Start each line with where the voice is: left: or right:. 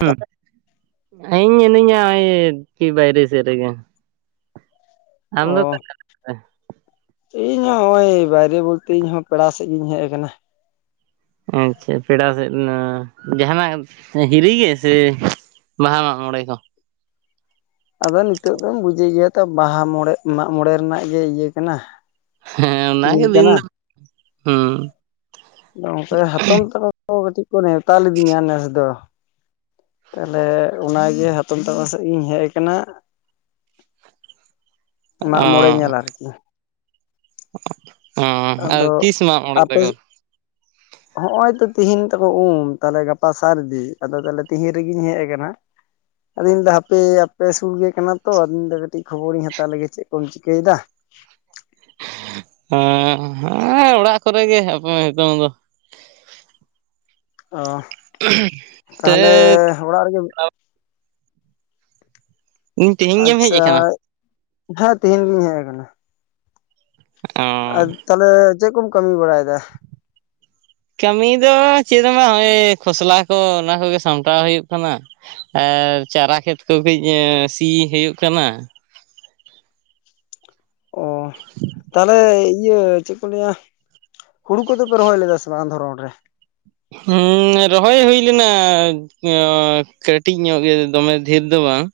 right: ᱦ [unintelligible] ᱤᱧ ᱢᱤᱱᱟᱹᱧᱟ ᱠᱤ ᱵᱟᱭᱨᱮ ᱥᱮᱫ ᱨᱮᱜᱮ ᱟᱢ ᱫᱚ
left: ᱚ
right: ᱛᱟᱦᱚᱞᱮ ᱚᱠᱟᱨᱮ
left: ᱤᱧ ᱦᱚᱸ ᱱᱚᱜᱼᱚᱭ ᱵᱟᱭᱨᱮ ᱵᱚᱞᱛᱮ ᱤᱧ ᱦᱚᱸᱸ ᱯᱮᱲᱟ ᱥᱮᱫ ᱜᱤᱧ ᱦᱮᱡ ᱟᱠᱟᱱᱟ
right: ᱟᱪᱪᱷᱟ ᱯᱮᱲᱟ ᱥᱮᱫ ᱨᱮᱱᱟᱜ ᱡᱟᱦᱟᱱᱟᱜ ᱦᱤᱨᱤ ᱜᱮᱥᱮ ᱵᱟᱦᱟ ᱢᱟᱜ ᱢᱚᱬᱮ ᱦᱚᱸ
left: ᱟᱫᱚ ᱱᱤᱛᱚᱜ ᱫᱚᱢ ᱵᱩᱡᱟᱹ ᱜᱮᱭᱟ ᱛᱚ ᱵᱟᱦᱟ ᱢᱚᱬᱮ ᱢᱟᱜ ᱢᱚᱬᱮ ᱨᱮᱱᱟᱜ ᱜᱮ ᱤᱭᱟᱹ ᱠᱟᱱᱟ
right: ᱦᱮᱸ ᱚᱱᱟᱜᱮ ᱫᱤᱱ ᱫᱚ ᱦᱮᱸ
left: ᱟᱫᱚ ᱜᱚᱢᱠᱮ ᱦᱟᱛᱚᱢ ᱛᱟᱠᱚ ᱠᱟᱹᱴᱤᱡ ᱠᱚ ᱱᱮᱣᱛᱟ ᱞᱤᱫᱤᱧᱟ ᱱᱮᱥ ᱫᱚ ᱛᱟᱦᱞᱮ ᱚᱱᱟᱜᱮ ᱦᱟᱛᱚᱢ ᱛᱟᱠᱚ ᱥᱮᱫ ᱤᱧ ᱦᱮᱡ ᱠᱟᱱᱟ ᱢᱟᱜ ᱢᱚᱬᱮ ᱧᱮᱞ ᱟᱨᱠᱤ
right: ᱚ [unintelligible] ᱟ ᱛᱤᱥ ᱢᱟᱜ ᱢᱟᱬᱮ ᱛᱟᱠᱚ
left: ᱦᱚᱜᱼᱚᱭ ᱛᱚ ᱛᱤᱦᱤᱧ ᱛᱟᱠᱚ ᱩᱢ ᱛᱟᱦᱞᱮ ᱜᱟᱯᱟ ᱥᱟᱨᱤᱫᱤ ᱟᱫᱚ ᱛᱟᱦᱚᱞᱮ ᱛᱮᱦᱤᱧ ᱨᱮᱜᱤᱧ ᱦᱮᱡ ᱠᱟᱱᱟ ᱟᱫᱚ ᱤᱧ ᱫᱚ ᱦᱟᱯᱮ ᱟᱯᱮ ᱥᱩᱨ ᱜᱮ ᱠᱟᱱᱟ ᱛᱚ ᱟᱫᱚ ᱤᱧ ᱫᱚ ᱠᱟᱹᱴᱤᱡ ᱠᱷᱚᱵᱚᱨᱤᱧ ᱦᱟᱛᱟᱣ ᱞᱮᱜᱮ ᱪᱮᱫ ᱠᱚᱢ ᱪᱤᱠᱟᱹᱭᱮᱫᱟ [inaudible]
right: ᱦᱮᱸ ᱦᱮᱸ ᱚᱲᱟᱜ ᱠᱚᱨᱮ ᱜᱮ ᱦᱟᱯᱮ ᱱᱤᱛᱚᱝ ᱫᱚ
left: ᱚ
right: ᱛᱮ
left: ᱛᱟᱦᱚᱞᱮ ᱚᱲᱟᱜ ᱨᱮᱜᱮ
right: ᱤᱧ ᱛᱮᱦᱮᱧ ᱜᱮᱢ ᱦᱮᱡ ᱟᱠᱟᱱᱟ
left: ᱟᱪᱪᱷᱟ ᱦᱮᱸ ᱛᱮᱦᱮᱧ ᱜᱤᱧ ᱦᱮᱡ ᱟᱠᱟᱱᱟ
right: ᱚ
left: ᱟᱨ ᱛᱟᱦᱚᱞᱮ ᱪᱮᱫ ᱠᱚᱢ ᱠᱟᱹᱢᱤ ᱵᱟᱲᱟᱭᱮᱫᱟ
right: ᱠᱟᱹᱢᱤ ᱫᱚ ᱪᱮᱫ ᱵᱟᱝ ᱱᱚᱜᱼᱚᱭ ᱠᱷᱚᱥᱞᱟ ᱠᱚ ᱚᱱᱟ ᱠᱚᱜᱮ ᱥᱟᱢᱴᱟᱣ ᱦᱩᱭᱩᱜ ᱠᱟᱱᱟ ᱟᱨ ᱪᱟᱨᱟ ᱠᱷᱮᱛ ᱠᱚ ᱠᱟᱹᱡ ᱥᱤ ᱦᱩᱭᱩᱜ ᱠᱟᱱᱟ
left: ᱚ ᱛᱟᱦᱚᱞᱮ ᱤᱭᱟᱹ ᱪᱮᱫ ᱠᱚ ᱞᱟᱹᱭᱟ ᱦᱩᱲᱩ ᱠᱚᱫᱚ ᱯᱮ ᱨᱚᱦᱚᱭ ᱞᱮᱫᱟ ᱥᱮ ᱵᱟᱝ ᱫᱷᱚᱨᱚᱱ ᱨᱮ
right: ᱦᱮᱸ ᱨᱚᱦᱚᱭ ᱦᱩᱭ ᱞᱮᱱᱟ ᱠᱟᱹᱴᱤᱡ ᱧᱚᱜ ᱜᱮ ᱫᱚᱢᱮ ᱰᱷᱮᱨ ᱫᱚ ᱵᱟᱝ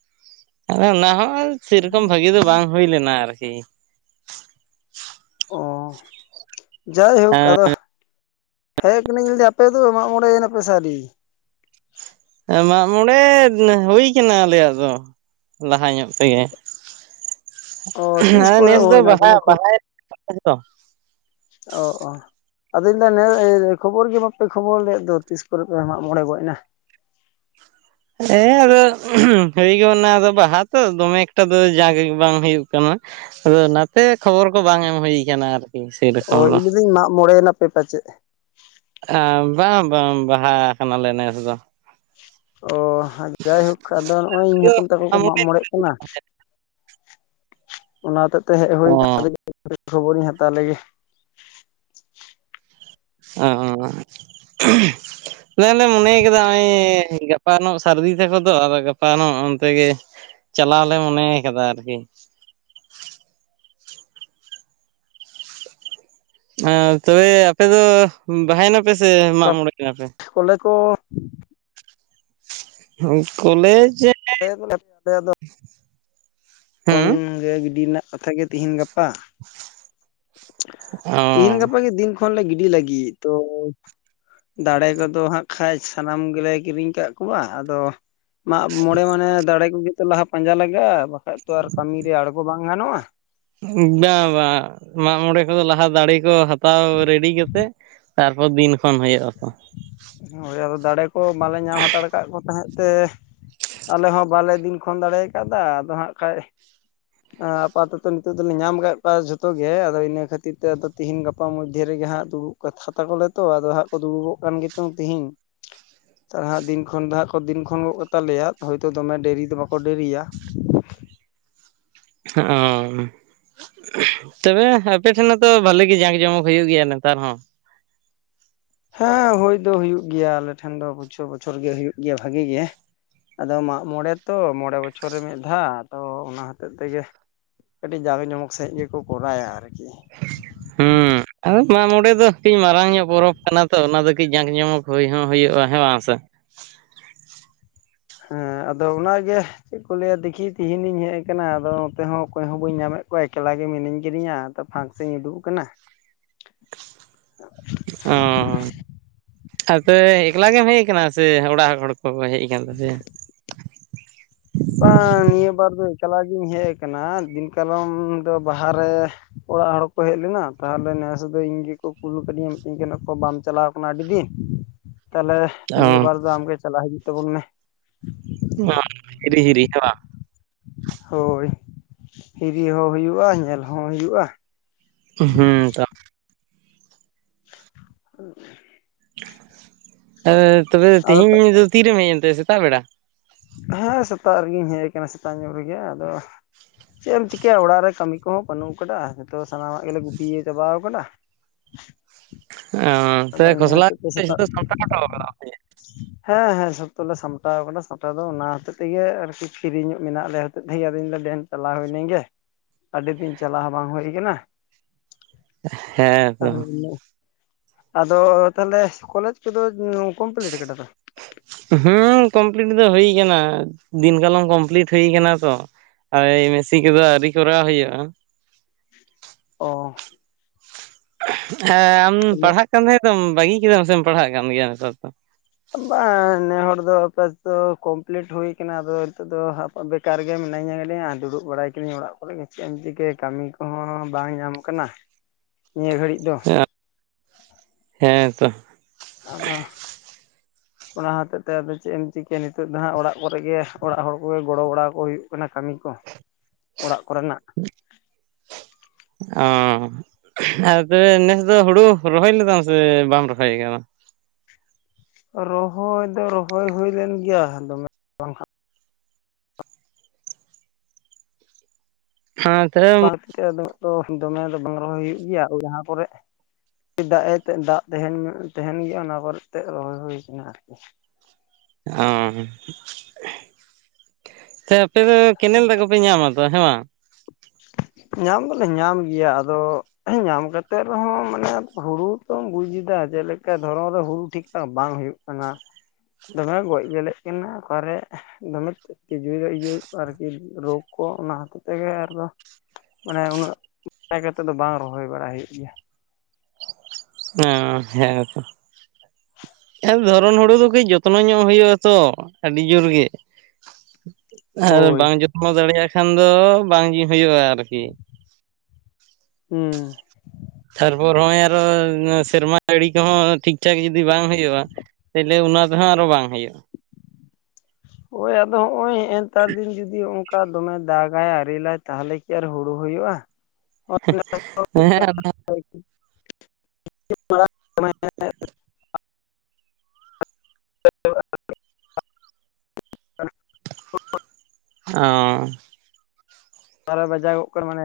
right: ᱚᱱᱟ ᱦᱚᱸ ᱥᱮᱨᱚᱠᱚᱢ ᱵᱷᱟᱹᱜᱤ ᱫᱚ ᱵᱟᱝ ᱦᱩᱭ ᱞᱮᱱᱟ ᱟᱨᱠᱤ
left: ᱚ ᱡᱟᱭᱦᱳᱠ ᱟᱫᱚ ᱦᱮᱡ ᱠᱟᱹᱱᱟᱹᱧ ᱞᱟᱹᱭᱟᱹᱫᱟ ᱟᱯᱮ ᱫᱚ ᱢᱟᱜ ᱢᱚᱬᱮᱭᱮᱱᱟᱯᱮ ᱥᱮ ᱟᱹᱣᱨᱤ
right: ᱢᱟᱜᱢᱚᱬᱮ ᱦᱩᱭ ᱠᱟᱱᱟ ᱟᱞᱮᱭᱟᱜ ᱫᱚ ᱞᱟᱦᱟ ᱧᱚᱜ ᱛᱮᱜᱮ
left: ᱚ ᱛᱤᱥ
right: ᱟ
left: ᱠᱚᱨᱮ
right: ᱱᱮᱥ ᱫᱚ
left: ᱦᱩᱭᱱᱟ
right: ᱵᱟᱦᱟ
left: ᱠᱳᱱᱳ ᱠᱷᱚ
right: ᱵᱟᱦᱟ [unintelligible] ᱭᱚ
left: ᱚ ᱚ ᱟᱫᱚᱧ ᱢᱮᱱ ᱮᱫᱟ ᱮᱱ ᱠᱷᱚᱵᱚᱨ ᱜᱮ ᱵᱟᱯᱮ ᱠᱷᱚᱵᱚᱨ ᱞᱮᱫ ᱫᱚ ᱛᱤᱥ ᱠᱚᱨᱮ ᱯᱮ ᱢᱟᱜ ᱢᱚᱬᱮ ᱜᱚᱫ ᱮᱱᱟ [inaudible]
right: ᱦᱮᱸ ᱟᱫᱚ ᱦᱩᱭ ᱜᱚᱫᱱᱟ ᱟᱫᱚ ᱵᱟᱦᱟ ᱛᱚ ᱫᱚᱢᱮ ᱮᱠᱴᱟ ᱫᱚ ᱡᱟᱡᱮ ᱵᱟᱝ ᱦᱩᱭᱩᱜ ᱠᱟᱱᱟ ᱟᱫᱚ ᱱᱟᱛᱮ ᱠᱷᱚᱵᱚᱨ ᱠᱚ ᱵᱟᱝ ᱮᱢ ᱦᱩᱭᱩᱠᱟᱱᱟ ᱟᱨᱠᱤ
left: ᱚ
right: ᱥᱮᱨᱚᱠᱟᱢ ᱫᱚ
left: ᱤᱧ ᱞᱟᱹᱭᱫᱟᱹᱧ ᱢᱟᱜ ᱢᱚᱬᱮᱭᱮᱱᱟᱯᱮ ᱯᱟᱪᱮᱫ
right: ᱟᱢ ᱵᱟᱝ ᱵᱟᱝ ᱵᱟᱦᱟ ᱠᱟᱱᱟᱞᱮ ᱱᱮᱥ ᱫᱚ
left: ᱚ ᱡᱟᱭᱦᱳᱠ ᱟᱫᱚ ᱱᱚᱜᱼᱚᱭ ᱤᱧ ᱦᱟᱛᱚᱢ ᱛᱟᱠᱚ ᱠᱚ ᱢᱟᱜ ᱢᱚᱬᱮᱜ ᱠᱟᱱᱟ ᱚᱱᱟ ᱦᱚᱛᱮᱜ ᱛᱮ ᱦᱮᱡ ᱦᱩᱭ
right: ᱚ
left: ᱠᱟᱱᱟ [unintelligible] ᱠᱷᱚᱵᱚᱨᱤᱧ ᱦᱟᱛᱟᱣ ᱞᱮᱜᱮ
right: ᱚ ᱟᱞᱮᱞ ᱞᱮ ᱢᱚᱱᱮᱭ ᱠᱮᱫᱟ ᱱᱚᱜᱼᱚᱭ ᱜᱟᱯᱟᱟᱱᱚᱜ ᱥᱟᱹᱨᱫᱤ ᱛᱟᱠᱚ ᱫᱚ ᱟᱫᱚ ᱜᱟᱯᱟᱱᱚᱜ ᱚᱱᱛᱮ ᱜᱮ ᱪᱟᱞᱟᱣᱞᱮ ᱢᱚᱱᱮ ᱠᱟᱫᱟ ᱟᱨᱠᱤ
left: [inaudible]
right: ᱸ ᱛᱚᱵᱮ ᱟᱯᱮ ᱫᱚ ᱵᱟᱦᱟᱭᱮᱱᱟᱯᱮ ᱥᱮ ᱢᱟᱜ
left: ᱛᱟᱯᱚᱨ
right: ᱢᱚᱬᱮᱱᱟᱯᱮ
left: ᱠᱚᱞᱮ ᱠᱚ
right: ᱠᱚᱞᱮᱡᱽ
left: [unintelligible]
right: [inaudible] ᱦᱮᱸ
left: ᱠᱷᱚᱱᱚᱱ ᱜᱮ ᱜᱤᱰᱤ ᱨᱮᱱᱟᱜ ᱠᱟᱛᱷ ᱜᱮ ᱛᱤᱦᱤᱧ ᱜᱟᱯᱟ
right: [unintelligible]
left: ᱛᱦᱤᱧ
right: ᱚ
left: ᱜᱟᱯᱟ ᱜᱮ ᱫᱤᱱ ᱠᱷᱚᱱᱞᱮ ᱜᱤᱰᱤ ᱞᱟᱹᱜᱤᱫ ᱛᱚ ᱫᱟᱲᱮ ᱠᱚᱫᱚ ᱦᱟᱸᱜ ᱠᱷᱟᱱᱡ ᱥᱟᱱᱟᱢ ᱜᱮᱞᱮ ᱠᱤᱨᱤᱧ ᱠᱟᱜ ᱠᱚᱣᱟ ᱟᱫᱚ ᱢᱟᱜ ᱢᱚᱬᱮ ᱢᱟᱱᱮ ᱫᱟᱲᱮ ᱠᱚᱜᱮ ᱛᱚ ᱞᱟᱦᱟ ᱯᱟᱸᱡᱟ ᱞᱟᱜᱟᱜᱼᱟ ᱵᱟᱠᱷᱟᱡ ᱛᱚ ᱟᱨ ᱠᱟᱹᱢᱤᱤᱨᱮ ᱟᱬᱜᱚ ᱵᱟᱝ ᱜᱟᱱᱚᱜᱼᱟ
right: ᱵᱟᱝ ᱵᱟᱝ ᱢᱟᱜᱢᱚᱬᱮ ᱠᱚᱫᱚ ᱞᱟᱦᱟ ᱫᱟᱲᱮ ᱠᱚ ᱦᱟᱛᱟᱣ ᱨᱮᱰᱤ ᱠᱟᱛᱮᱜ ᱛᱟᱨᱯᱚᱨ ᱫᱤᱱ ᱠᱷᱚᱱ ᱦᱩᱭᱩᱜᱼᱟ ᱛᱚ
left: ᱦᱳᱭ ᱟᱫᱚ ᱫᱟᱲᱮ ᱠᱚ ᱵᱟᱞᱮ ᱧᱟᱢ ᱦᱟᱛᱟᱲ ᱠᱟᱜ ᱠᱚ ᱛᱟᱦᱮᱸᱫ ᱛᱮ ᱟᱞᱮ ᱦᱚᱸ ᱵᱟᱞᱮ ᱫᱤᱱ ᱠᱷᱚᱱᱳᱱ ᱫᱟᱲᱮ ᱠᱟᱫᱟ ᱟᱫᱚ ᱦᱟᱸᱜ ᱠᱷᱟᱸᱡ ᱟᱯᱟᱛᱚᱛᱚ ᱱᱤᱛᱚᱜᱜ ᱫᱚᱞᱮ ᱧᱟᱢ ᱠᱫ ᱠᱚᱣᱟ ᱡᱷᱚᱛᱚ ᱜᱮ ᱟᱫᱚ ᱤᱱᱟᱹ ᱠᱷᱟᱹᱛᱤᱨ ᱛᱮ ᱟᱫᱚ ᱛᱤᱦᱤᱧ ᱜᱟᱯᱟ ᱢᱚᱫᱽᱫᱷᱮ ᱨᱮ ᱜᱮ ᱦᱟᱸᱜ ᱫᱩᱲᱩᱵ ᱠᱟᱛᱛᱟ ᱠᱚᱚᱞᱮ ᱛᱚ ᱟᱫᱚ ᱦᱟᱸᱜ ᱠᱚ ᱫᱩᱲᱩᱵᱚᱜ ᱠᱟᱱ ᱜᱮ ᱪᱚᱝ ᱛᱤᱦᱤᱧ ᱛᱚ ᱦᱟᱸᱜ ᱫᱤᱱ ᱠᱷᱚᱱ ᱫᱚ ᱦᱟᱸᱜ ᱠᱚ ᱫᱤᱱ ᱠᱷᱚᱱ ᱜᱚᱫ ᱠᱟᱛᱟᱞᱮᱭᱟ ᱦᱳᱭᱛᱳ ᱫᱚᱢᱮ ᱰᱮᱨᱤ ᱫᱚ ᱵᱟᱠᱚ ᱰᱮᱮᱨᱤᱭᱟ [inaudible]
right: ᱚ ᱛᱚᱵᱮ ᱟᱯᱮ ᱴᱷᱮᱱ ᱢᱟ ᱛᱚ ᱵᱟᱹᱞᱤ ᱜᱮ ᱡᱟᱸᱠ ᱡᱚᱢᱚᱠ ᱦᱩᱭᱩᱜ ᱜᱮᱭᱟ ᱱᱮᱛᱟᱨ ᱦᱚᱸ
left: ᱦᱮᱸ ᱦᱩᱭᱳᱭ ᱫᱚ ᱦᱩᱭᱩᱜ ᱜᱮᱭᱟ ᱟᱞᱮ ᱴᱷᱮᱱ ᱫᱚ ᱵᱚᱪᱷᱚᱨ ᱵᱚᱪᱷᱚᱨ ᱜᱮ ᱦᱩᱭᱩᱜ ᱜᱮᱭᱟ ᱵᱷᱟᱜᱤ ᱜᱮ ᱟᱫᱚ ᱢᱟᱜ ᱢᱚᱬᱮ ᱛᱚ ᱢᱚᱬᱮ ᱵᱚᱪᱷᱚᱨ ᱨᱮ ᱢᱤᱫ ᱫᱷᱟᱣ ᱟᱫᱚ ᱚᱱᱟ ᱦᱚᱛᱮᱜ ᱛᱮᱜᱮ ᱠᱟᱹᱴᱤᱡ ᱡᱟᱸᱠ ᱡᱚᱢᱚᱠ ᱥᱺᱮᱫ ᱜᱮᱠᱚ ᱠᱚᱨᱟᱭᱟ ᱟᱨᱠᱤ
right: ᱦᱩᱸ ᱟᱨ ᱵᱟᱝ ᱱᱚᱸᱰᱮ ᱫᱚ ᱠᱟᱹᱡ ᱢᱟᱨᱟᱝ ᱧᱚᱜ ᱯᱚᱨᱚᱵᱽ ᱠᱟᱱᱟ ᱛᱚ ᱚᱱᱟ ᱫᱚ ᱠᱟᱹᱡ ᱡᱟᱸᱠᱧᱚᱢᱚᱠ ᱦᱩᱭ ᱦᱚᱸ ᱦᱩᱭᱩᱜᱼᱟ ᱦᱮᱸ ᱵᱟᱝᱥ
left: [inaudible] ᱦᱮᱸ ᱟᱫᱚ ᱚᱱᱟᱜᱮ ᱪᱮᱫ ᱠᱚ ᱞᱟᱹᱭᱟ ᱫᱮᱠᱷᱤ ᱛᱤᱦᱤᱧᱤᱧ ᱦᱮᱡ ᱟᱠᱟᱱᱟ ᱟᱫᱚ ᱱᱚᱛᱮ ᱦᱚᱸ ᱚᱠᱚᱭ ᱦᱚᱸ ᱵᱟᱹᱧ ᱧᱟᱢᱮᱫ ᱠᱚ ᱮᱠᱞᱟ ᱜᱮ ᱢᱤᱱᱟᱹᱧ ᱠᱤᱫᱤᱧᱟ ᱯᱷᱟᱠ ᱥᱮᱧ ᱩᱰᱩᱠ ᱟᱠᱟᱱᱟ
right: ᱚ ᱟᱫᱚᱮ ᱮᱠᱞᱟ ᱜᱮᱢ ᱦᱮᱡ ᱟᱠᱟᱱᱟ ᱥᱮ ᱚᱲᱟᱜ ᱦᱚᱲ ᱠᱚ ᱜᱠᱚ ᱦᱮᱡ ᱟᱠᱟᱱ ᱛᱟᱯᱮᱭᱟ
left: ᱵᱟᱝ ᱱᱤᱭᱟᱹ ᱵᱟᱨᱫ ᱠᱟᱞᱟ ᱜᱤᱧ ᱦᱮᱡ ᱟᱠᱟᱱᱟ ᱫᱤᱱᱠᱟᱞᱚᱢ ᱫᱚ ᱵᱟᱦᱟᱨ ᱨᱮ ᱚᱲᱟᱜ ᱦᱚᱲ ᱠᱚ ᱦᱮᱡ ᱞᱮᱱᱟ ᱛᱟᱦᱚᱞᱮ ᱱᱮᱮᱥ ᱫᱚ ᱤᱧ ᱜᱮᱠᱚ ᱠᱩᱞ ᱠᱟᱹᱫᱤᱧᱟ ᱢᱤᱛᱟᱹᱧ ᱠᱟᱱᱟ ᱠᱚ ᱵᱟᱢ ᱪᱟᱞᱟᱣ ᱠᱟᱱᱟ ᱟᱹᱰᱤ ᱫᱤᱱ ᱛᱟᱦᱚᱞᱮ
right: ᱚ
left: ᱱᱤᱭᱟᱹ ᱵᱟᱨ ᱫᱚ ᱟᱢᱜᱮ ᱪᱟᱞᱟᱜ ᱦᱤᱡᱩᱜ ᱛᱟᱵᱚᱱ ᱢᱮ
right: [unintelligible]
left: ᱦᱳᱭ ᱦᱤᱨᱤ ᱦᱚᱸ ᱦᱩᱭᱩᱜᱼᱟ ᱧᱮᱞ ᱦᱚᱸ ᱦᱩᱭᱩᱜᱼᱟ
right: ᱦᱮᱸ ᱛᱚ
left: ᱦ [inaudible]
right: ᱛᱚᱵᱮ
left: ᱟᱫᱚ
right: ᱛᱮᱦᱤᱧ ᱫᱚ ᱛᱤᱨᱮᱢ ᱦᱮᱡ ᱮᱱᱛᱮ ᱥᱮᱛᱟᱜ ᱵᱮᱲᱟ
left: ᱦᱮᱸ ᱥᱮᱛᱟᱜ ᱨᱮᱜᱮᱧ ᱦᱮᱡ ᱟᱠᱟᱱᱟ ᱥᱮᱛᱟᱜ ᱧᱚᱜ ᱨᱮᱜᱮ ᱟᱫᱚ ᱪᱮᱫ ᱮᱢ ᱪᱤᱠᱟᱹᱭᱟ ᱚᱲᱟᱜ ᱨᱮ ᱠᱟᱹᱢᱤ ᱠᱚᱦᱚᱸ ᱵᱟᱹᱱᱩᱜ ᱠᱟᱫᱟ ᱱᱤᱛᱚ ᱥᱟᱱᱟᱢᱟᱜ ᱜᱮᱞᱮ ᱜᱩᱯᱤᱭ ᱪᱟᱵᱟᱣ ᱠᱟᱫᱟ [unintelligible]
right: ᱚ
left: ᱟᱫᱚ
right: ᱛᱚᱵᱮ
left: ᱤᱱᱟᱹ
right: ᱠᱷᱚᱥᱞᱟ
left: ᱦᱚᱛᱳ ᱛᱮ ᱥᱮᱛᱟᱜ
right: ᱡᱚᱛᱚ ᱥᱟᱢᱴᱟᱣ ᱦᱚᱴᱚ ᱠᱟᱫᱟᱢ ᱥᱮ ᱪᱮᱫ?
left: ᱦᱮᱸ ᱦᱮᱸ ᱚᱞ ᱞᱮ ᱥᱟᱢᱟᱣ ᱟᱠᱟᱱᱟ ᱥᱟᱢᱴᱟᱣ ᱫᱚ ᱚᱱᱟ ᱦᱚᱛᱮᱡ ᱛᱮᱜᱮ ᱟᱨᱠᱤ ᱠᱤᱨᱤᱧᱚᱜ ᱢᱮᱱᱟᱜᱼᱟ ᱟᱞᱮ ᱦᱚᱛ ᱛᱮ ᱟᱧᱮ ᱰᱮᱢ ᱪᱟᱞᱟᱣ ᱦᱩᱭᱱᱟ ᱜᱮ ᱟᱹᱰᱤ ᱫᱤᱱ ᱪᱟᱣ ᱦᱚᱸ ᱵᱟᱝ ᱦᱩᱭ ᱠᱟᱱᱟ
right: ᱦᱮᱸ ᱛᱚ
left: [unintelligible] ᱟᱫᱚ ᱛᱟᱦᱚᱞᱮ ᱠᱚᱞᱮᱡᱽ ᱠᱚᱫᱚ ᱠᱚᱢᱯᱞᱤᱴ ᱟᱠᱟ ᱛ
right: ᱦᱮᱸ ᱠᱚᱢᱯᱞᱤᱴ ᱫᱚ ᱦᱩᱭ ᱠᱟᱱᱟ ᱫᱤᱱ ᱠᱟᱞᱚᱢ ᱠᱚᱢᱯᱞᱤᱴ ᱦᱩᱭ ᱠᱟᱱᱟ ᱛᱚ᱾ ᱟᱨ ᱢᱮᱥᱤ ᱠᱚᱫᱚ ᱟᱣᱨᱤ ᱠᱚᱨᱟᱣ ᱦᱩᱭᱩᱜᱼᱟ᱾
left: ᱚ
right: ᱦᱮᱸ ᱟᱢ ᱯᱟᱲᱦᱟᱜ ᱠᱟᱱ ᱛᱟᱦᱮᱸ ᱫᱚ ᱵᱟᱹᱜᱤ ᱠᱮᱫᱟᱢ ᱥᱮᱢ ᱯᱟᱲᱦᱟᱜ ᱠᱟᱱ ᱜᱮᱭᱟ ᱱᱮᱛᱟᱨ ᱫᱚ
left: ᱵᱟᱝ ᱱᱮ ᱦᱚᱲ ᱫᱚ ᱫᱚ ᱠᱚᱢᱯᱞᱤᱴ ᱦᱩᱭ ᱠᱟᱱᱟ ᱟᱫᱚ ᱱᱤᱛᱚᱜ ᱫᱚ ᱵᱮᱠᱟᱨ ᱜᱮ᱾ ᱢᱤᱱᱟᱹᱧᱟ ᱜᱰᱤ ᱫᱩᱲᱩᱵ ᱵᱟᱲᱟᱭ ᱠᱟᱹᱤᱫᱧ ᱚᱲᱟᱜ ᱠᱚᱨᱮ ᱜᱮ ᱪᱮᱫ ᱮᱢ ᱪᱤᱠᱟᱹ ᱠᱟᱹᱢᱤ ᱠᱚᱦᱚᱸ ᱵᱟᱝ ᱧᱟᱢ ᱟᱠᱟᱱᱟ᱾ ᱱᱤᱭᱟᱹ ᱜᱷᱟᱹᱲᱤᱡ ᱫᱚ᱾
right: ᱦᱮᱸ ᱛᱚ
left: ᱟᱫᱚ ᱚᱱᱟ ᱦᱚᱛᱮᱡ ᱛᱮ ᱟᱫᱚ ᱪᱮᱫ ᱮᱢ ᱪᱤᱠᱟᱹᱭᱟ ᱱᱤᱛᱚᱜ ᱫᱚ ᱦᱟᱸᱜ ᱚᱲᱟᱜ ᱠᱚᱨᱮᱜ ᱜᱮ ᱚᱲᱟᱜ ᱦᱚᱲ ᱠᱚᱜᱮ ᱜᱚᱲᱚ ᱵᱟᱲᱟ ᱠᱚ ᱦᱩᱭᱩᱜ ᱠᱟᱱᱟ᱾ ᱠᱟᱹᱢᱤ ᱠᱚ ᱚᱲᱟᱜ ᱠᱚᱨᱮᱱᱟᱜ
right: ᱚ ᱟᱨ ᱛᱚᱵᱮ ᱱᱮᱥ ᱫᱚ ᱦᱩᱲᱩ ᱨᱚᱦᱚᱭ ᱞᱮᱫᱟᱢ ᱥᱮ ᱵᱟᱢ ᱨᱚᱦᱚᱭ ᱠᱟᱱᱟ
left: ᱨᱚᱦᱚᱭ ᱫᱚ ᱨᱚᱦᱚᱭ ᱦᱩᱭ ᱞᱮᱱ ᱜᱮᱭᱟ ᱫᱚᱢᱮ ᱵᱟᱝ
right: ᱦᱮᱸ ᱛᱟᱦᱚᱞᱮ
left: ᱵᱟᱝ ᱛᱤᱛᱮ ᱩᱱᱟᱹᱜ ᱫᱚ ᱫᱚᱢᱮ ᱫᱚ ᱵᱟᱝ ᱨᱚᱦᱚᱭ ᱦᱩᱭᱩᱜ ᱜᱮᱭᱟ ᱟᱨ ᱡᱟᱦᱟᱸ ᱠᱚᱨᱮ ᱫᱟᱜ ᱮ ᱫᱟᱜ ᱛᱟᱦᱮᱱ ᱛᱟᱦᱮᱱ ᱜᱮᱭᱟ ᱚᱱᱟ ᱠᱚᱨᱮᱛᱮ ᱨᱚᱦᱚᱭ ᱦᱩᱭ ᱠᱟᱱᱟ ᱟᱨᱠᱤ
right: ᱚ ᱥᱮᱼᱼ ᱟᱯᱮ ᱫᱚ ᱠᱮᱱᱮᱞ ᱫᱟᱜ ᱠᱚᱯᱮ ᱧᱟᱢᱟ ᱛᱚ ᱦᱮᱸ ᱵᱟᱝ
left: ᱧᱟᱢ ᱫᱚᱞᱮ ᱧᱟᱢ ᱜᱮᱭᱟ ᱟᱫᱚ ᱧᱟᱢ ᱠᱟᱛᱮᱫ ᱨᱮᱦᱚᱸ ᱢᱟᱱᱮ ᱦᱩᱲᱩ ᱛᱚᱢ ᱵᱩᱡ ᱮᱫᱟ ᱡᱮᱞᱮᱠᱟ ᱫᱷᱚᱨᱚᱱ ᱨᱮ ᱦᱩᱲᱩ ᱴᱷᱤᱠ ᱴᱷᱟᱠ ᱵᱟᱝ ᱦᱩᱭᱩᱜ ᱠᱟᱱᱟ ᱫᱚᱢᱮ ᱜᱚᱡ ᱜᱮᱞᱮᱜ ᱠᱟᱱᱟ ᱚᱠᱟᱨᱮ ᱫᱚᱢᱮ ᱛᱤᱡᱩᱭ ᱫᱟ ᱤᱭᱟᱹ ᱟᱨᱠᱤ ᱨᱳᱜᱽ ᱠᱚ ᱟ ᱚᱱᱟ ᱦᱚᱛᱮᱡ ᱛᱮᱜᱮ ᱟᱨ ᱫᱚ ᱢᱟᱱᱮ ᱩᱱᱟᱹᱜ ᱵᱟᱭ ᱠᱟᱛᱮᱮᱫ ᱫᱚ ᱵᱟᱝ ᱨᱚᱦᱚᱭ ᱵᱟᱲᱟ ᱦᱩᱭᱩᱜ ᱜᱮᱭᱟ
right: ᱚ ᱦᱮᱸ ᱛᱚ ᱫᱷᱚᱨᱚᱱ ᱦᱩᱲᱩ ᱫᱚ ᱠᱟᱹᱡ ᱡᱚᱛᱱᱚ ᱧᱚᱜ ᱦᱩᱭᱩᱜ ᱟ ᱛᱚ ᱟᱹᱰᱤ ᱡᱳᱨ ᱜᱮ ᱟᱨ
left: ᱦᱳᱭ
right: ᱵᱟᱝ ᱡᱚᱛᱱᱚ ᱫᱟᱲᱮᱭᱟᱜ ᱠᱷᱟᱱ ᱫᱚ ᱵᱟᱝ ᱜᱮ ᱦᱩᱭᱩᱜᱼᱟ ᱟᱨᱠᱤ
left: ᱦᱮᱸ
right: ᱛᱟᱨᱯᱚᱨ ᱱᱚᱜᱼᱚᱭ ᱟᱨᱚ ᱥᱮᱨᱢᱟ ᱡᱟᱲᱤ ᱠᱚᱦᱚᱸ ᱴᱷᱤᱠ ᱴᱷᱟᱠ ᱡᱩᱫᱤ ᱵᱟᱝ ᱦᱩᱭᱩᱜᱼᱟ ᱛᱟᱦᱞᱮ ᱚᱱᱟ ᱛᱮᱦᱚᱸ ᱟᱨᱚ ᱵᱟᱝ ᱦᱩᱭᱩᱜᱼᱟ
left: ᱦᱳᱭ ᱟᱫᱚ ᱦᱚᱸᱜᱼᱚᱭ ᱱᱮᱛᱟᱨ ᱫᱤᱱ ᱡᱩᱫᱤ ᱚᱱᱠᱟ ᱫᱚᱢᱮ ᱫᱟᱜᱟᱭ ᱟᱨᱮᱞᱟᱭ ᱛᱟᱦᱚᱞᱮ ᱠᱤ ᱟᱨ ᱦᱩᱲᱩ ᱦᱩᱭᱩᱜᱼᱟ᱾
right: ᱦᱮᱸ
left: ᱚᱲ [unintelligible] [inaudible] [inaudible]
right: ᱚ
left: ᱵᱟᱨᱚ ᱵᱟᱡᱟᱣᱚᱜ ᱠᱟᱱᱟ ᱢᱟᱱᱮ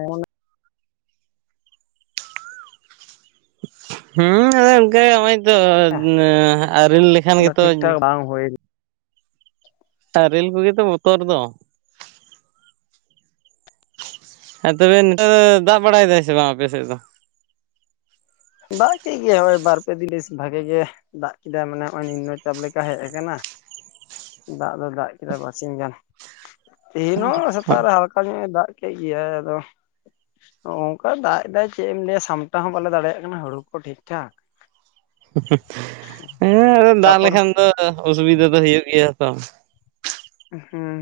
right: ᱦᱩᱸ ᱟᱫᱚ ᱚᱱᱠᱟᱜᱮ ᱫᱚ ᱟᱹᱨᱤᱞ ᱞᱮᱠᱷᱟᱱ
left: ᱢᱟᱱᱮ
right: ᱜᱮᱛᱚ
left: ᱴᱷᱤᱠ ᱴᱷᱟᱠ ᱵᱟᱝ ᱦᱩᱭ
right: ᱟᱨ ᱟᱨᱮᱹᱞ ᱠᱚᱜᱮ ᱛᱚ ᱵᱚᱛᱚᱨ ᱫᱚ ᱦᱮᱸ ᱛᱚᱵᱮ ᱱᱮᱛᱟᱨ ᱫᱚ ᱫᱟᱜ ᱵᱟᱲᱟᱭ ᱮᱫᱟᱭ ᱥᱮ ᱵᱟᱝ ᱟᱯᱮ ᱥᱮᱫ ᱫᱚ?
left: ᱫᱟᱜ ᱠᱮᱫ ᱜᱮ ᱦᱚᱜ-ᱚᱭ ᱵᱟᱨᱯᱮ ᱫᱤᱱᱤᱥ ᱵᱷᱟᱜᱤ ᱜᱮ ᱫᱟᱜ ᱠᱮᱫᱟᱭ ᱢᱟᱱᱮ ᱱᱚᱜ-ᱚᱭ ᱱᱤᱢᱱᱚ ᱪᱟᱯ ᱞᱮᱠᱟ ᱦᱮᱡ ᱟᱠᱟᱱᱟ᱾ ᱫᱟᱜ ᱫᱚ ᱫᱟᱜ ᱠᱮᱫᱟ ᱵᱟᱨᱥᱤᱧ ᱜᱟᱱ᱾ ᱛᱤᱦᱤᱧ ᱦᱚ ᱥᱮᱛᱟᱜ ᱨᱮ ᱦᱟᱞᱠᱟ ᱧᱚ ᱫᱟᱜ ᱠᱮᱫ ᱜᱮᱭᱟᱭ ᱟᱫᱚ ᱱᱚᱝᱠᱟᱭ ᱫᱟᱜ ᱮ ᱫᱟᱭ ᱪᱮᱫ ᱮᱢ ᱞᱟᱹᱭᱟ ᱥᱟᱢᱴᱟᱣ ᱦᱚᱸ ᱵᱟᱞᱮ ᱫᱟᱲᱮᱭᱟᱜ ᱠᱟᱱᱟ ᱦᱩᱲᱩ ᱠᱚ ᱴᱷᱤᱠ ᱴᱷᱟᱠ
right: ᱦᱮᱸ ᱫᱟᱜ
left: ᱛᱟᱯᱚᱨ
right: ᱞᱮᱠᱷᱟᱱ ᱫᱚ ᱚᱥᱩᱵᱤᱫᱟ ᱫᱚ ᱦᱩᱭᱩᱜ ᱜᱮᱭᱟ ᱵᱟᱝ
left: ᱦᱮᱸ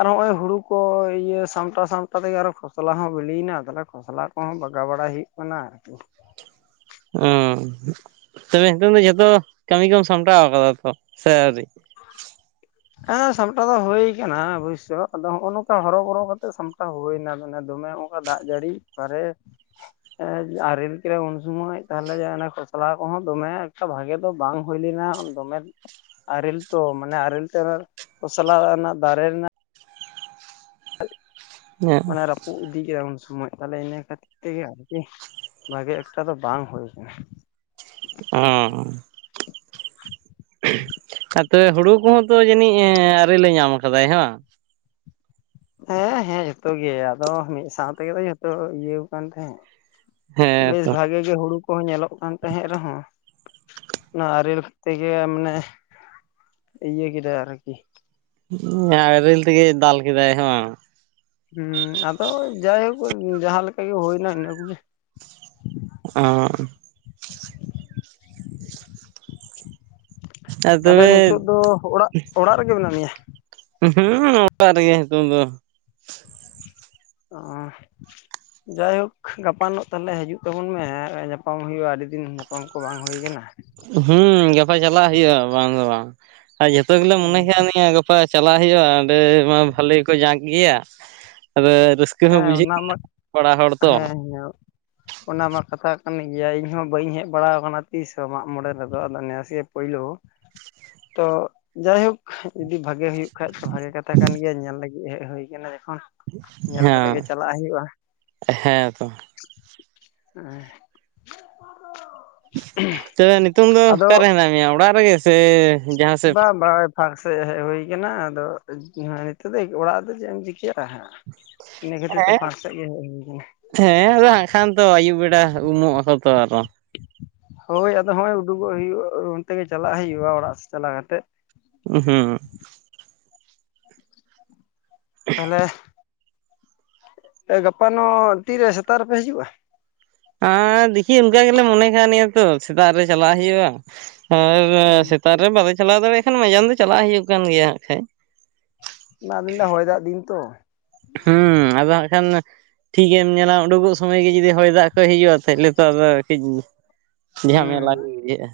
left: ᱟᱨ ᱦᱚᱸᱜᱼᱚᱭ ᱦᱩᱲᱩ ᱠᱚ ᱤᱭᱟᱹ ᱥᱟᱢᱴᱟᱣ ᱥᱟᱢᱴᱟᱣ ᱛᱮᱜᱮ ᱟᱨᱚ ᱠᱷᱚᱥᱚᱞᱟ ᱦᱚᱸ ᱵᱤᱞᱤᱭᱮᱱᱟ᱾ ᱛᱟᱦᱞᱮ ᱠᱷᱚᱥᱞᱟ ᱠᱚᱦᱚᱸ ᱵᱟᱜᱟᱣ ᱵᱟᱲᱟᱭ ᱦᱩᱭᱩᱜ ᱠᱟᱱᱟ ᱟᱨᱠᱤ
right: ᱚ ᱛᱚᱵᱮ ᱱᱤᱛᱚᱝ ᱫᱚ ᱡᱚᱛᱚ ᱠᱟᱹᱢᱤ ᱠᱚᱢ ᱥᱟᱢᱴᱟᱣ ᱠᱟᱫᱟ ᱛᱚ ᱥᱮ ᱟᱹᱣᱨᱤ
left: [inaudible] ᱦᱮᱸ ᱥᱟᱢᱴᱟᱣ ᱫᱚ ᱦᱩᱭ ᱠᱟᱱᱟ ᱚᱵᱚᱥᱳᱭ ᱟᱫᱚ ᱱᱚᱝᱠᱟ ᱦᱚᱨᱚ ᱵᱚᱨᱚ ᱠᱟᱛᱮ ᱥᱟᱢᱴᱟᱣ ᱦᱩᱭᱱᱟ ᱮᱱᱟ᱾ ᱫᱚᱢᱮ ᱚᱱᱠᱟ ᱫᱟᱜ ᱡᱟᱹᱲᱤ ᱚᱠᱟᱨᱮ ᱟᱨᱮᱞ ᱠᱮᱫ ᱩᱱ ᱥᱚᱢᱚᱭ ᱛᱟᱦᱞᱮ ᱚᱱᱮ ᱠᱷᱚᱥᱞᱟ ᱠᱚᱦᱚᱸ ᱫᱚᱢᱮ ᱮᱠᱴᱟ ᱵᱷᱟᱜᱮ ᱫᱚ ᱵᱟᱝ ᱦᱩᱭ ᱞᱮ ᱱᱟ ᱫᱚᱢᱮ ᱟᱨᱮᱞ ᱛᱚ ᱢᱟᱱᱮ ᱟᱨᱮᱞ ᱠᱷᱚᱥᱞᱟ ᱨᱮᱱᱟᱜ ᱫᱟᱨᱮ ᱨᱮᱱᱟᱜ ᱢᱟᱱᱮ ᱨᱯᱩ ᱤᱫᱤ ᱠᱮᱫ [unintelligible] ᱥᱚᱢᱚᱭ ᱛᱚᱞᱮ ᱤᱱᱟᱹ ᱠᱷᱟᱛᱮᱭᱟᱜ ᱜᱮ ᱵᱷᱟᱜᱮ ᱮᱠᱴᱟ ᱫᱚ ᱵᱟᱝ ᱦᱩᱭ ᱠᱟᱱᱟ
right: ᱚᱸ ᱟ ᱛᱚᱵᱮ ᱦᱩᱲᱩ ᱠᱚᱦᱚᱸ ᱛᱚ ᱡᱟᱹᱱᱤᱡ ᱟᱨᱮᱞ ᱮ ᱧᱟᱢ ᱠᱟᱫᱟᱭ ᱵᱟᱝ
left: ᱦᱮᱸ ᱦᱮᱸ ᱡᱚᱛᱚ ᱜᱮ ᱟᱫᱚ ᱢᱤᱫ ᱥᱟᱶ ᱛᱮᱜᱮ ᱛᱚ ᱡᱚᱛᱚ ᱤᱭᱟᱹᱣ ᱠᱟᱱ ᱛᱟᱦᱮᱸᱫ
right: ᱦᱮᱸ
left: ᱵᱮᱥ
right: ᱛᱚ
left: ᱵᱷᱟᱜᱮ ᱜᱮ ᱦᱩᱲᱩ ᱠᱚ ᱧᱮᱞᱚᱜ ᱠᱟᱱ ᱛᱟᱦᱮᱸᱫ ᱨᱮᱦᱚᱸ ᱚᱱᱟ ᱟᱨᱮᱞ ᱛᱮᱜᱮ ᱢᱟᱱᱮ ᱤᱭᱟᱹ ᱠᱮᱫᱟᱭ ᱟᱨᱠᱤ
right: ᱟᱨᱤᱞ ᱛᱮᱜᱮ ᱫᱟᱞ ᱠᱮᱫᱟᱭ ᱦᱮᱸ ᱵᱟᱸᱜ
left: ᱦᱩᱸ ᱟᱫᱚ ᱡᱟᱭᱦᱳᱠ ᱡᱟᱦᱟᱸ ᱞᱮᱠᱟ ᱜᱮ ᱦᱩᱭᱱᱟ ᱤᱱᱟᱹ ᱠᱚᱜᱮ
right: ᱚ ᱦ ᱟᱨ
left: ᱛᱟᱦᱚᱞᱮ
right: ᱛᱚᱵᱮ
left: ᱱᱤᱛᱚᱜ ᱫᱚ ᱚᱲᱟᱜ ᱚᱲᱟᱜ ᱨᱮᱜᱮ ᱢᱮᱱᱟᱜ ᱢᱮᱭᱟ
right: ᱦᱩᱸ ᱚᱟᱨ ᱨᱮᱜᱮ ᱱᱤᱛᱳᱜ ᱫᱚ
left: ᱚ ᱡᱟᱭᱦᱳᱠ ᱜᱟᱯᱟᱱᱚᱜ ᱛᱟᱦᱞᱮ ᱦᱤᱡᱩᱜ ᱛᱟᱵᱚᱱ ᱢᱮ ᱧᱟᱯᱟᱢ ᱦᱩᱭᱩᱜᱼᱟ ᱟ. ᱰᱤ ᱫᱤᱱ ᱧᱟᱯᱟᱢ ᱠᱚ ᱵᱟᱝ ᱦᱩᱭ ᱠᱟᱱᱟ᱾
right: ᱦᱩᱸ ᱜᱟᱯᱟ ᱪᱟᱞᱟᱜ ᱦᱩᱭᱩᱜᱼᱟ ᱵᱟᱝ ᱫᱚ ᱵᱟᱝ ᱟᱨ ᱡᱷᱚᱛᱚ ᱜᱮᱞᱮ ᱢᱚᱱᱮ ᱠᱟᱣᱱᱤᱡ-ᱟ ᱜᱟᱯᱟ ᱪᱟᱞᱟᱜ ᱦᱩᱭᱩᱜᱼᱟ ᱚᱸᱰᱮ ᱢᱟ ᱵᱟᱹᱞᱤ ᱠᱚ ᱡᱟᱸᱠ ᱜᱮᱭᱟ ᱟᱫᱚ ᱨᱟᱹᱥᱠᱟᱹ ᱦᱚᱸ
left: ᱦᱮᱸ
right: ᱵᱩᱡᱷᱟᱹᱜ
left: ᱚᱱᱟ ᱢᱟ
right: [inaudible] ᱠᱚᱲᱟ ᱦᱚᱲ ᱛᱚ
left: ᱦᱮᱸ ᱚᱱᱟ ᱢᱟ ᱠᱟᱛᱷᱟ ᱠᱟᱱ ᱜᱮᱭᱟ ᱤᱧᱦ ᱵᱟᱹᱧ ᱦᱮᱡ ᱵᱟᱲᱟ ᱠᱟᱱᱟ ᱛᱤᱥᱦᱚᱸ ᱢᱟᱜ ᱢᱚᱬᱮ ᱨᱮᱫᱚ ᱟᱫᱚ ᱱᱮᱥ ᱜᱮ ᱯᱩᱭᱞᱩ ᱛᱚ ᱡᱟᱭᱦᱳᱠ ᱵᱷᱟᱜᱮ ᱦᱩᱭᱩᱜ ᱠᱷᱟᱡ ᱵᱷᱟᱜᱮ ᱠᱟᱛᱷᱟ ᱠᱟᱱ ᱜᱮᱭᱟ ᱧᱮᱞ ᱞᱟᱹᱜᱤᱜ ᱦᱮᱡ ᱦᱩᱭ ᱠᱟᱱᱟ᱾
right: ᱦᱮᱸ ᱦᱮᱸᱛᱚ
left: [unintelligible]
right: ᱛᱚᱵᱮ ᱱᱤᱛᱚᱝ ᱫᱚ
left: ᱟᱫᱚ
right: ᱚᱠᱟᱨᱮ ᱦᱮᱱᱟᱜ ᱢᱮᱭᱟ ᱚᱲᱟᱜ ᱨᱮᱜᱮ ᱥᱮ ᱡᱟᱦᱟᱸ ᱥᱮᱫ
left: ᱵᱟᱝ ᱵᱟᱝ ᱯᱷᱟᱸᱠ ᱥᱮᱫ ᱦᱮᱡ ᱦᱩᱭ ᱠᱟᱱᱟ ᱟᱫᱚ ᱱᱤᱛᱚᱜ ᱫᱚ ᱚᱲᱟᱜ ᱨᱮ ᱫᱚ ᱪᱮᱫ ᱮᱢ ᱪᱤᱠᱟᱹᱭᱟ ᱦᱟᱸᱜ ᱤᱱᱟᱹ ᱠᱷᱟᱹᱛᱤᱨ ᱛᱮ
right: ᱦᱮᱸ
left: ᱯᱷᱟᱸᱠ ᱥᱮᱫ ᱜᱮ ᱦᱮᱡ ᱦᱩᱭ ᱠᱟᱱᱟ
right: ᱦᱮᱸ [unintelligible] ᱟᱹᱭᱩᱵ ᱵᱮᱲᱟ [unintelligible]
left: ᱩᱰᱩᱩᱜᱚᱜ ᱦᱩᱭᱩᱜᱼᱟ ᱚᱱᱛᱮ ᱜᱮ ᱪᱟᱞᱟᱜ ᱦᱩᱭᱩᱜᱼᱟ ᱚᱲᱟᱜ ᱥᱮᱫ ᱪᱟᱞᱟᱣ ᱠᱟᱛᱮ
right: ᱦᱩᱸ
left: ᱛᱟᱦᱞᱮ ᱜᱟᱯᱟᱱ ᱛᱤᱨᱮ ᱥᱮᱛᱟᱜ ᱨᱮᱯᱮ ᱦᱤᱡᱩᱜᱼᱟ
right: ᱦᱮᱸ ᱫᱤᱠᱤ ᱚᱱᱠᱟ ᱜᱮᱞᱮ ᱢᱚᱱᱮ ᱠᱷ ᱱᱤᱭᱟᱹ ᱛᱚ ᱥᱮᱛᱟᱜ ᱨᱮ ᱪᱟᱞᱟᱜ ᱦᱩᱭᱩᱜᱼᱟ ᱥᱮᱛᱟᱜ ᱨᱮ ᱵᱟᱞᱮ ᱪᱟᱞᱟᱣ ᱫᱟᱲᱮᱭᱟᱜ ᱠᱷᱟᱱ ᱢᱟᱡᱟᱱ ᱫᱚ ᱪᱟᱞᱟᱜ ᱦᱩᱭᱩᱜ ᱠᱟᱱ ᱜᱮᱭᱟ ᱦᱟᱸᱜ
left: ᱚᱱᱟ ᱫ ᱦᱚᱭ ᱫᱟᱜ ᱫᱤᱱ ᱛᱚ
right: ᱦᱩᱸ ᱟᱫᱚ [unintelligible] ᱴᱷᱤᱠ ᱜᱮᱢ ᱧᱮᱞᱟ ᱩᱰᱩᱠᱚᱜ ᱥᱚᱢᱚᱭ ᱜᱮ ᱡᱩᱫᱤ ᱦᱚᱭ ᱫᱟᱜ ᱠᱷ ᱦᱤᱡᱩᱜᱼᱟ ᱛᱟᱦᱚᱞᱮ ᱛᱚ ᱟᱫᱚ ᱠᱟᱹᱴᱤᱡ
left: ᱦᱩᱸ
right: ᱡᱷᱟᱢᱮᱞᱟ ᱵᱩᱭᱩᱜᱼᱟ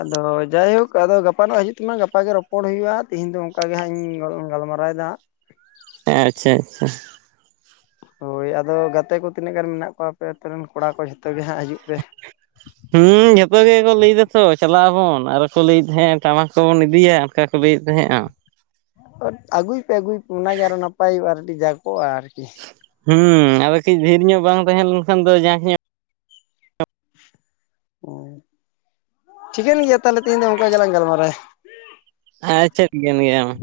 left: ᱟᱫᱚ ᱡᱟᱭᱦᱳᱠ ᱟᱫᱚ ᱜᱟᱯᱟ ᱱᱚᱚᱜ ᱦᱤᱡᱩᱜ [unintelligible] ᱜᱟᱯᱟᱜᱮ ᱨᱚᱯᱚᱲ ᱦᱩᱭᱩᱜᱼᱟ ᱛᱮᱤᱦᱤᱧ ᱫᱚ ᱚᱱᱠᱟ ᱜᱮ ᱦᱟᱸᱜ ᱤᱧ ᱜᱟᱞᱢᱟᱨᱟᱣᱮᱫᱟ ᱦᱟᱸᱜ
right: ᱟᱪᱪᱷᱟ ᱟᱪᱪᱷᱟ
left: ᱦᱳᱭ ᱟᱫᱚ ᱜᱟᱛᱮ ᱠᱚ ᱛᱤᱱᱟᱹᱜ ᱜᱟᱱ ᱢᱮᱱᱟᱜ ᱠᱚᱣᱟ ᱟᱯᱮ ᱟ ᱟᱹᱛᱩᱩᱨ ᱨᱮᱱ ᱠᱚᱲᱟ ᱠᱚ ᱡᱚ ᱛᱚᱜᱮ ᱦᱟᱸᱜ ᱦᱤᱡᱩᱜ ᱯᱮ
right: ᱦᱩᱸ ᱡᱷᱚᱛᱚ ᱜᱮᱠᱚ ᱞᱟᱹᱭ ᱫᱟᱛᱚ ᱪᱟᱞᱟᱜ ᱟᱵᱚᱱ ᱟᱨ ᱠᱚ ᱞᱟᱹᱭᱮᱫ ᱛᱟᱦᱮᱸ ᱟ ᱴᱟᱢᱟᱠ ᱠᱚᱵᱚᱱ ᱤᱫᱤᱭᱟ ᱚᱱᱠᱟ ᱠᱚ ᱞᱟᱹᱭᱮᱫ ᱛᱟᱦᱮᱸᱫᱼᱟ
left: ᱟᱹᱜᱩᱭ ᱯᱮ ᱟᱹᱜᱩᱭ ᱯᱮ ᱚᱱᱟᱜᱮ ᱟᱨᱚ ᱱᱟᱯᱟᱭ ᱟᱨ ᱟᱹᱰᱤ ᱡᱟ ᱠᱚᱜᱼᱟ ᱟᱨᱠᱤ
right: ᱦᱩᱸ ᱟᱫᱚ ᱠᱟᱹᱡ ᱵᱷᱤᱨ ᱧᱚᱜ ᱵᱟᱝ ᱛᱟᱦᱮᱸ ᱞᱮᱱᱠᱷᱟᱱ ᱫᱚ ᱡᱟᱠ ᱧᱚᱜ
left: ᱚᱳ ᱴᱷᱤᱠᱟᱹᱱ ᱜᱮᱭᱟ ᱛᱟᱦᱞᱮ ᱛᱮᱦᱮᱧ ᱫᱚ ᱚᱱᱠᱟ ᱜᱮᱞᱟᱝ ᱜᱟᱞᱢᱟᱨᱟᱭᱟ᱾
right: ᱟᱪᱪᱷᱟ ᱴᱤᱠᱟᱹᱱ ᱜᱮᱭᱟ ᱢᱟ